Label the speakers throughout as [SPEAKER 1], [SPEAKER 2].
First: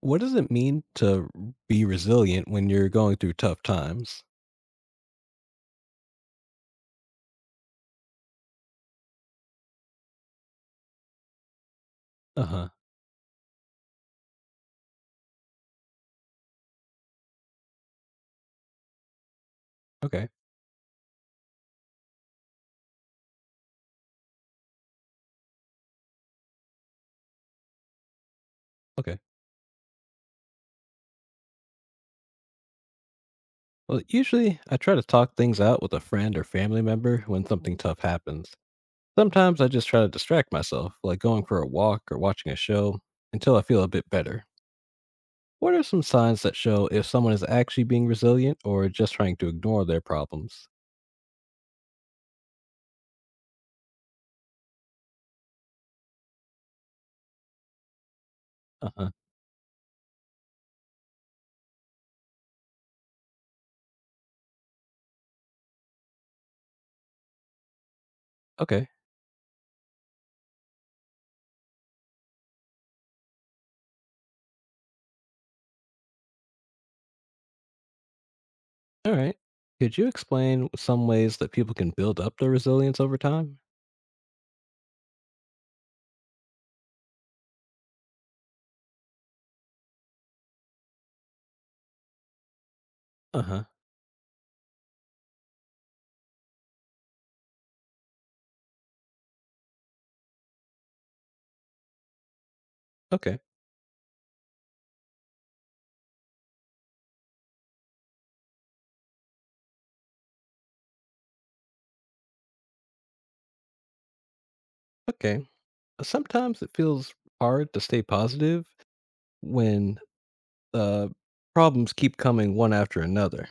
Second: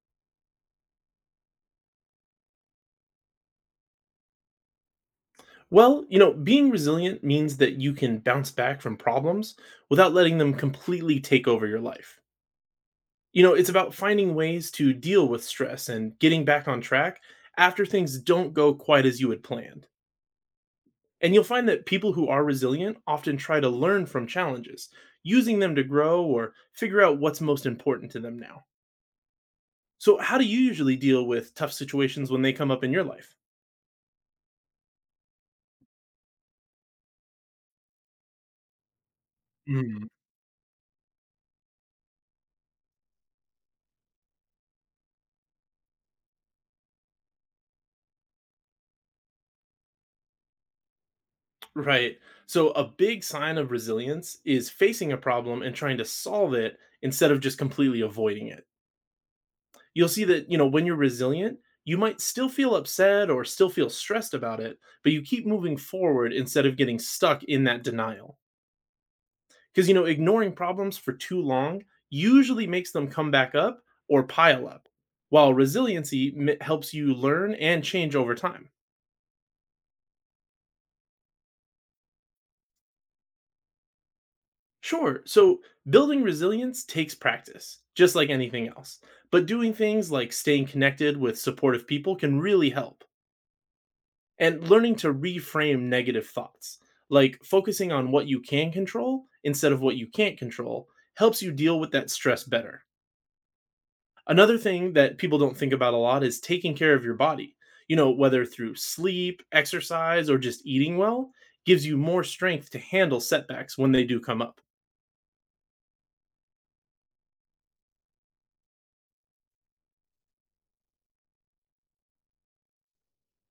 [SPEAKER 1] What does it mean to be resilient when you're going through tough times?
[SPEAKER 2] Well, you know, being resilient means that you can bounce back from problems without letting them completely take over your life.
[SPEAKER 1] Uh-huh.
[SPEAKER 2] You know, it's about finding ways to deal with stress and getting back on track after things don't go quite as you had planned.
[SPEAKER 1] Okay.
[SPEAKER 2] And you'll find that people who are resilient often try to learn from challenges, using them to grow or figure out what's most important to them now.
[SPEAKER 1] Okay.
[SPEAKER 2] So, how do you usually deal with tough situations when they come up in your life?
[SPEAKER 1] Well, usually I try to talk things out with a friend or family member when something tough happens. Sometimes I just try to distract myself, like going for a walk or watching a show, until I feel a bit better. What are some signs that show if someone is actually being resilient or just trying to ignore their problems?
[SPEAKER 2] Right. So a big sign of resilience is facing a problem and trying to solve it instead of just completely avoiding it.
[SPEAKER 1] Uh-huh.
[SPEAKER 2] You'll see that, you know, when you're resilient, you might still feel upset or still feel stressed about it, but you keep moving forward instead of getting stuck in that denial.
[SPEAKER 1] Okay.
[SPEAKER 2] Because, you know, ignoring problems for too long usually makes them come back up or pile up, while helps you learn and change over time.
[SPEAKER 1] All right. Could you explain some ways that people can build up their resilience over time?
[SPEAKER 2] Sure. So building resilience takes practice, just like anything else. But doing things like staying connected with supportive people can really help.
[SPEAKER 1] Uh-huh.
[SPEAKER 2] And learning to reframe negative thoughts, like focusing on what you can control instead of what you can't control, helps you deal with that stress better.
[SPEAKER 1] Okay.
[SPEAKER 2] Another thing that people don't think about a lot is taking care of your body. You know, whether through sleep, exercise, or just eating well, gives you more strength to handle setbacks when they do come up.
[SPEAKER 1] Okay. Sometimes it feels hard to stay positive when uh, problems keep coming one after another.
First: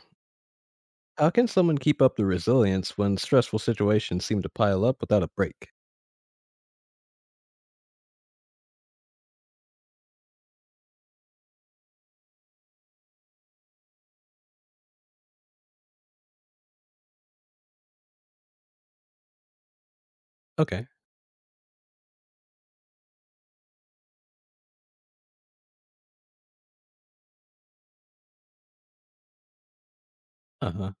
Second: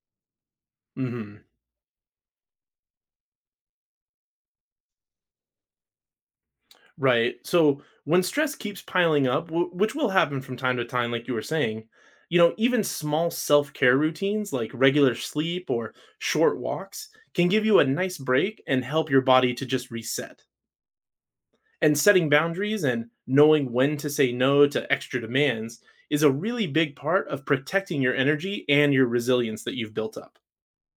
[SPEAKER 1] How
[SPEAKER 2] hmm
[SPEAKER 1] can someone keep up the resilience when stressful situations seem to pile up without a break?
[SPEAKER 2] Right. So when stress keeps piling up, which will happen from time to time, like you were saying, you know, even small self care routines like regular sleep or short walks can give you a nice break and help your body to just reset.
[SPEAKER 1] Okay.
[SPEAKER 2] And setting boundaries and knowing when to say no to extra demands is a really big part of protecting your energy and your resilience that you've built up.
[SPEAKER 1] Uh huh.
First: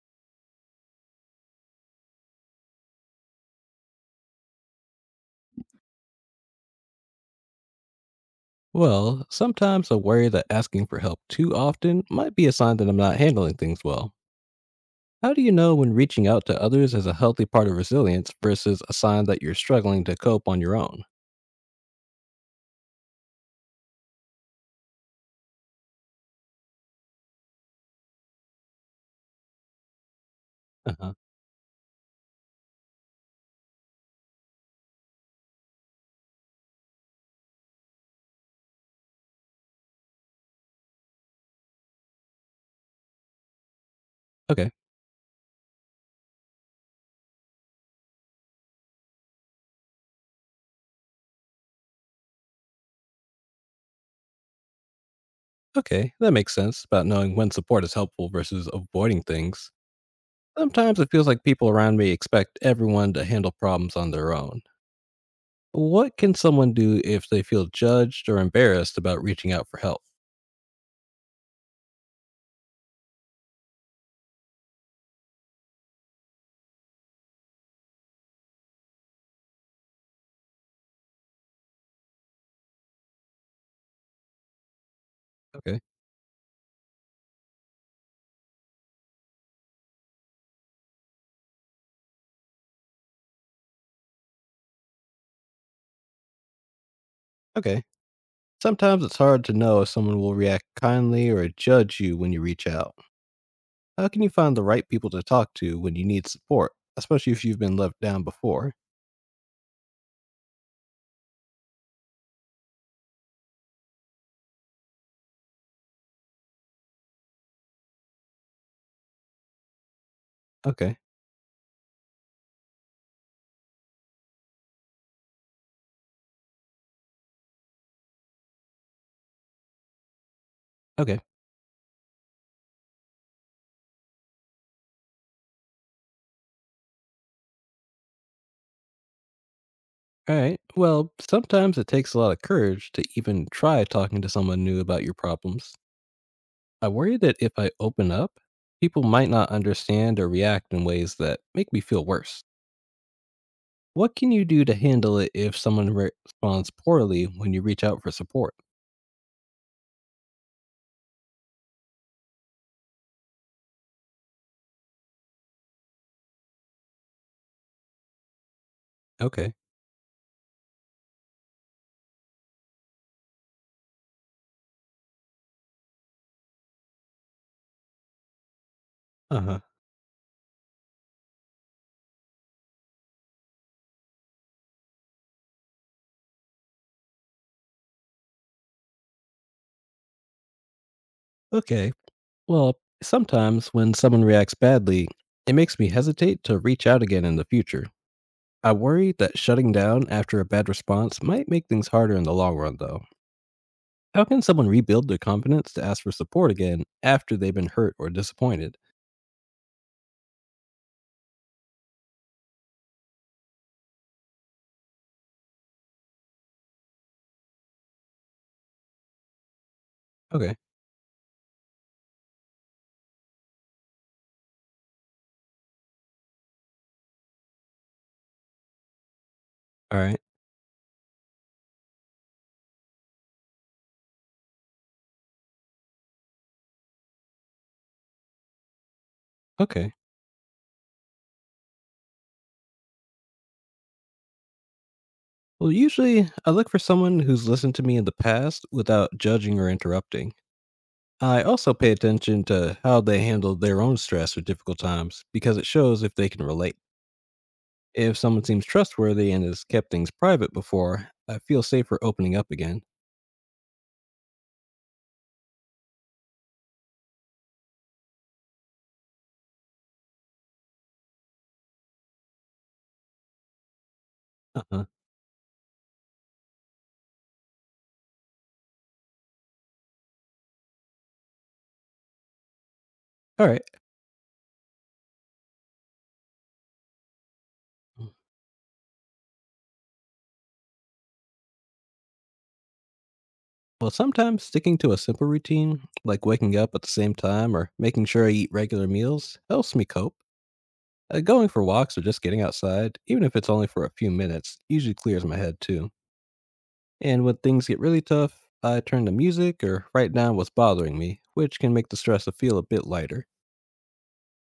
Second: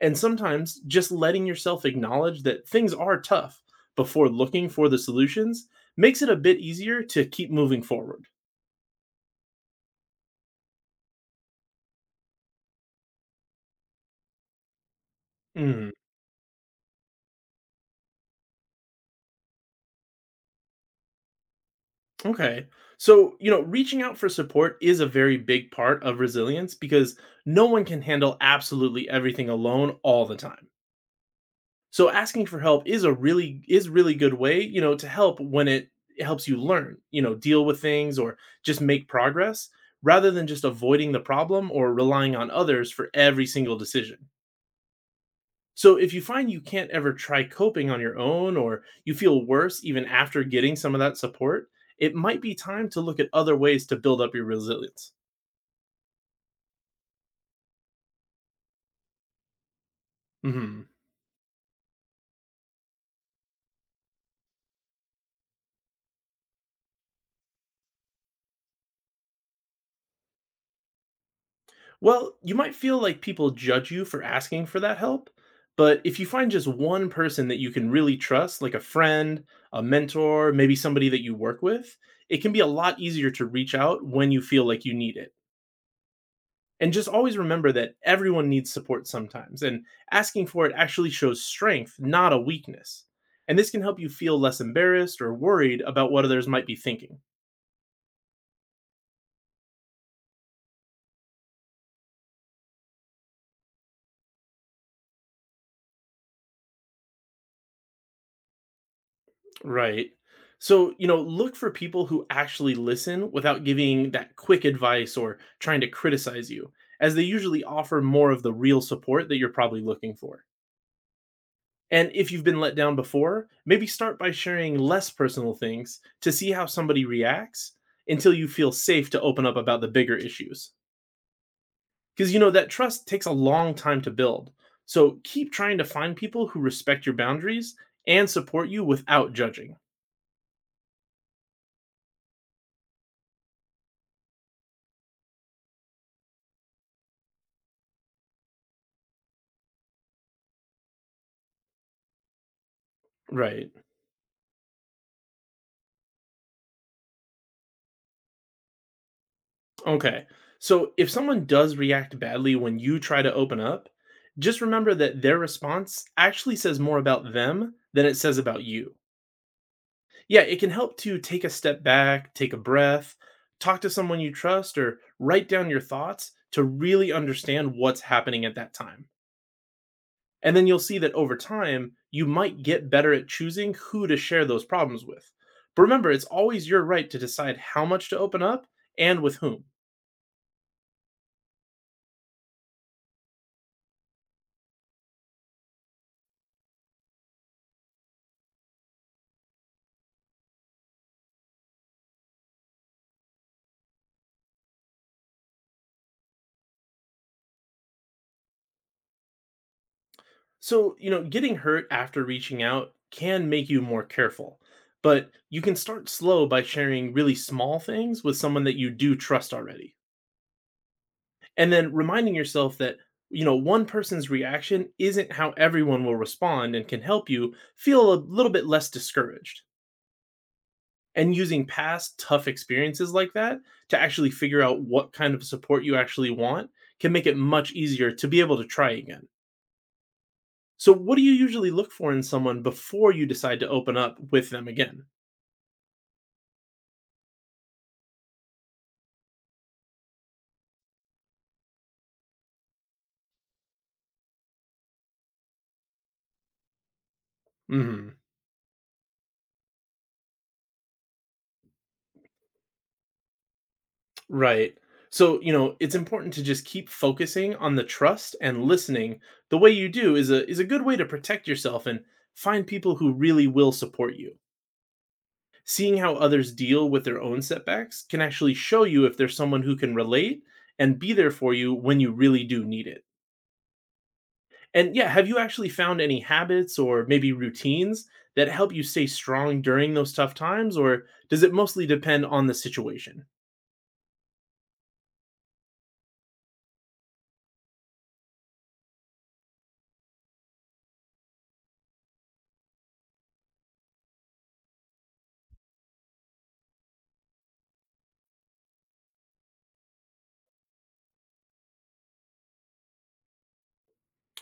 [SPEAKER 2] And sometimes just letting yourself acknowledge that things are tough before looking for the solutions makes it a bit easier to keep moving forward.
[SPEAKER 1] Well, sometimes I worry that asking for help too often might be a sign that I'm not handling things well. How do you know
[SPEAKER 2] Mm,
[SPEAKER 1] when reaching out to others is a healthy part of resilience versus a sign that you're struggling to cope on your own?
[SPEAKER 2] Okay. So, you know, reaching out for support is a very big part of resilience because no one can handle absolutely everything alone all the time.
[SPEAKER 1] Uh-huh.
[SPEAKER 2] So asking for help is really good way, you know, to help when it helps you learn, you know, deal with things or just make progress rather than just avoiding the problem or relying on others for every single decision.
[SPEAKER 1] Okay.
[SPEAKER 2] So if you find you can't ever try coping on your own or you feel worse even after getting some of that support, it might be time to look at other ways to build up your resilience.
[SPEAKER 1] Okay. That makes sense about knowing when support is helpful versus avoiding things.
[SPEAKER 2] Mhm.
[SPEAKER 1] Sometimes it feels like people around me expect everyone to handle problems on their own. What can someone do if they feel judged or embarrassed about reaching out for help?
[SPEAKER 2] Well, you might feel like people judge you for asking for that help, but if you find just one person that you can really trust, like a friend, a mentor, maybe somebody that you work with, it can be a lot easier to reach out when you feel like you need it.
[SPEAKER 1] Okay.
[SPEAKER 2] And just always remember that everyone needs support sometimes, and asking for it actually shows strength, not a weakness. And this can help you feel less embarrassed or worried about what others might be thinking.
[SPEAKER 1] Okay. Sometimes it's hard to know if someone will react kindly or judge you when you reach out. How can you find the right people to talk to when you need support, especially if you've been left down before?
[SPEAKER 2] Right. So, you know, look for people who actually listen without giving that quick advice or trying to criticize you, as they usually offer more of the real support that you're probably looking for.
[SPEAKER 1] Okay.
[SPEAKER 2] And if you've been let down before, maybe start by sharing less personal things to see how somebody reacts until you feel safe to open up about the bigger issues.
[SPEAKER 1] Okay.
[SPEAKER 2] Because, you know, that trust takes a long time to build. So keep trying to find people who respect your boundaries and support you without judging.
[SPEAKER 1] All right. Well, sometimes it takes a lot of courage to even try talking to someone new about your problems. I worry that if I open up, people might not understand or react in ways that make me feel worse.
[SPEAKER 2] Right.
[SPEAKER 1] What can you do to handle it if someone responds poorly when you reach out for support?
[SPEAKER 2] Okay. So if someone does react badly when you try to open up, just remember that their response actually says more about them than it says about you.
[SPEAKER 1] Okay.
[SPEAKER 2] Yeah, it can help to take a step back, take a breath, talk to someone you trust, or write down your thoughts to really understand what's happening at that time.
[SPEAKER 1] Uh huh.
[SPEAKER 2] And then you'll see that over time, you might get better at choosing who to share those problems with. But remember, it's always your right to decide how much to open up and with whom.
[SPEAKER 1] Okay. Well, sometimes when someone reacts badly, it makes me hesitate to reach out again in the future. I worry that shutting down after a bad response might make things harder in the long run, though. How can someone rebuild their confidence to ask for support again after they've been hurt or disappointed?
[SPEAKER 2] So, you know, getting hurt after reaching out can make you more careful, but you can start slow by sharing really small things with someone that you do trust already.
[SPEAKER 1] Okay,
[SPEAKER 2] And then reminding yourself that, you know, one person's reaction isn't how everyone will respond and can help you feel a little bit less discouraged.
[SPEAKER 1] all right,
[SPEAKER 2] And using past tough experiences like that to actually figure out what kind of support you actually want can make it much easier to be able to try again.
[SPEAKER 1] okay.
[SPEAKER 2] So, what do you usually look for in someone before you decide to open up with them again?
[SPEAKER 1] Well, usually I look for someone who's listened to me in the past without judging or interrupting. I also pay attention to how they handle their own stress or difficult times because it shows if they can relate. If
[SPEAKER 2] hmm
[SPEAKER 1] someone seems trustworthy and has kept things private before, I feel safer opening up again.
[SPEAKER 2] Right. So, you know, it's important to just keep focusing on the trust and listening. The way you do is a good way to protect yourself and find people who really will support you.
[SPEAKER 1] Uh-huh.
[SPEAKER 2] Seeing how others deal with their own setbacks can actually show you if there's someone who can relate and be there for you when you really do need it.
[SPEAKER 1] All right.
[SPEAKER 2] And yeah, have you actually found any habits or maybe routines that help you stay strong during those tough times, or does it mostly depend on the situation?
[SPEAKER 1] Well, sometimes sticking to a simple routine, like waking up at the same time or making sure I eat regular meals, helps me cope. Going for walks or just getting outside, even if it's only for a few minutes, usually clears my head too. And when things get really tough, I turn to music or write down what's bothering me, which can make the stress feel a bit lighter.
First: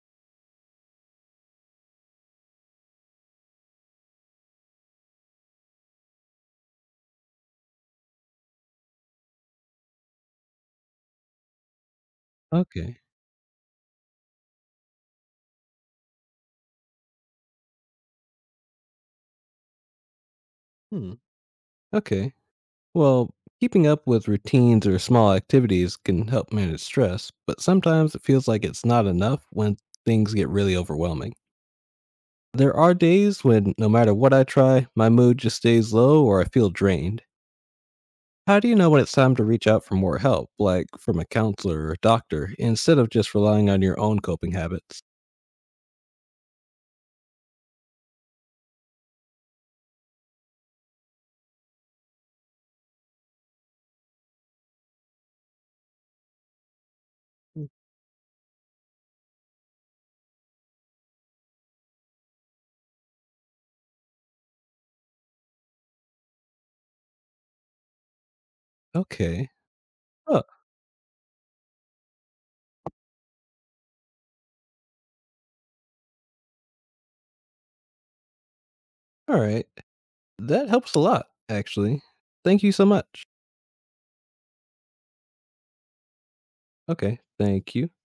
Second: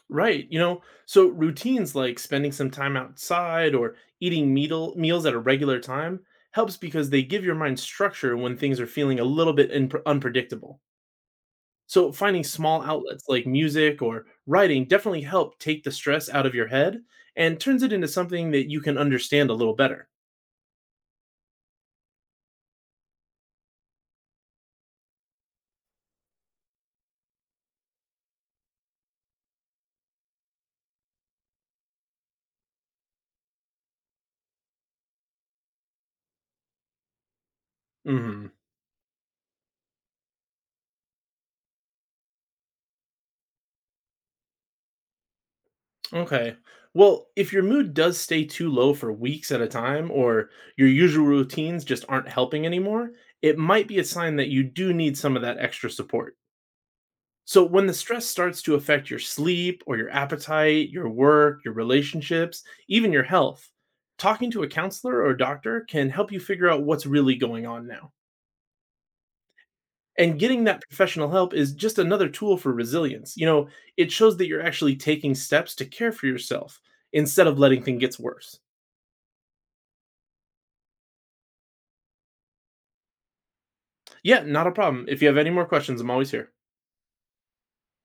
[SPEAKER 2] Right. You know, so routines like spending some time outside or meals at a regular time helps because they give your mind structure when things are feeling a little bit in, unpredictable. So finding small
[SPEAKER 1] Okay.
[SPEAKER 2] outlets like music or writing definitely help take the stress out of your head and turns it into something that you can understand a little better.
[SPEAKER 1] Hmm. Okay. Well, keeping up with routines or small activities can help manage stress, but sometimes it feels like it's not enough when things get really overwhelming. There are days when, no matter what I try, my mood just stays low or I feel drained.
[SPEAKER 2] Mhm.
[SPEAKER 1] How do you know when it's time to reach out for more help, like from a counselor or doctor, instead of just relying on your own coping habits?
[SPEAKER 2] Okay. Well, if your mood does stay too low for weeks at a time, or your usual routines just aren't helping anymore, it might be a sign that you do need some of that extra support. So, when the stress starts to affect your sleep or your appetite, your work, your relationships, even your health, talking to a counselor or doctor can help you figure out what's really going on now.
[SPEAKER 1] Okay.
[SPEAKER 2] And
[SPEAKER 1] Oh,
[SPEAKER 2] getting that professional help is just another tool for resilience. You know, it shows that you're actually taking steps to care for yourself instead of letting things get worse.
[SPEAKER 1] all right. That helps a lot, actually. Thank you so much.
[SPEAKER 2] Yeah, not a problem. If you have any more questions, I'm always here.
[SPEAKER 1] Okay. Thank you.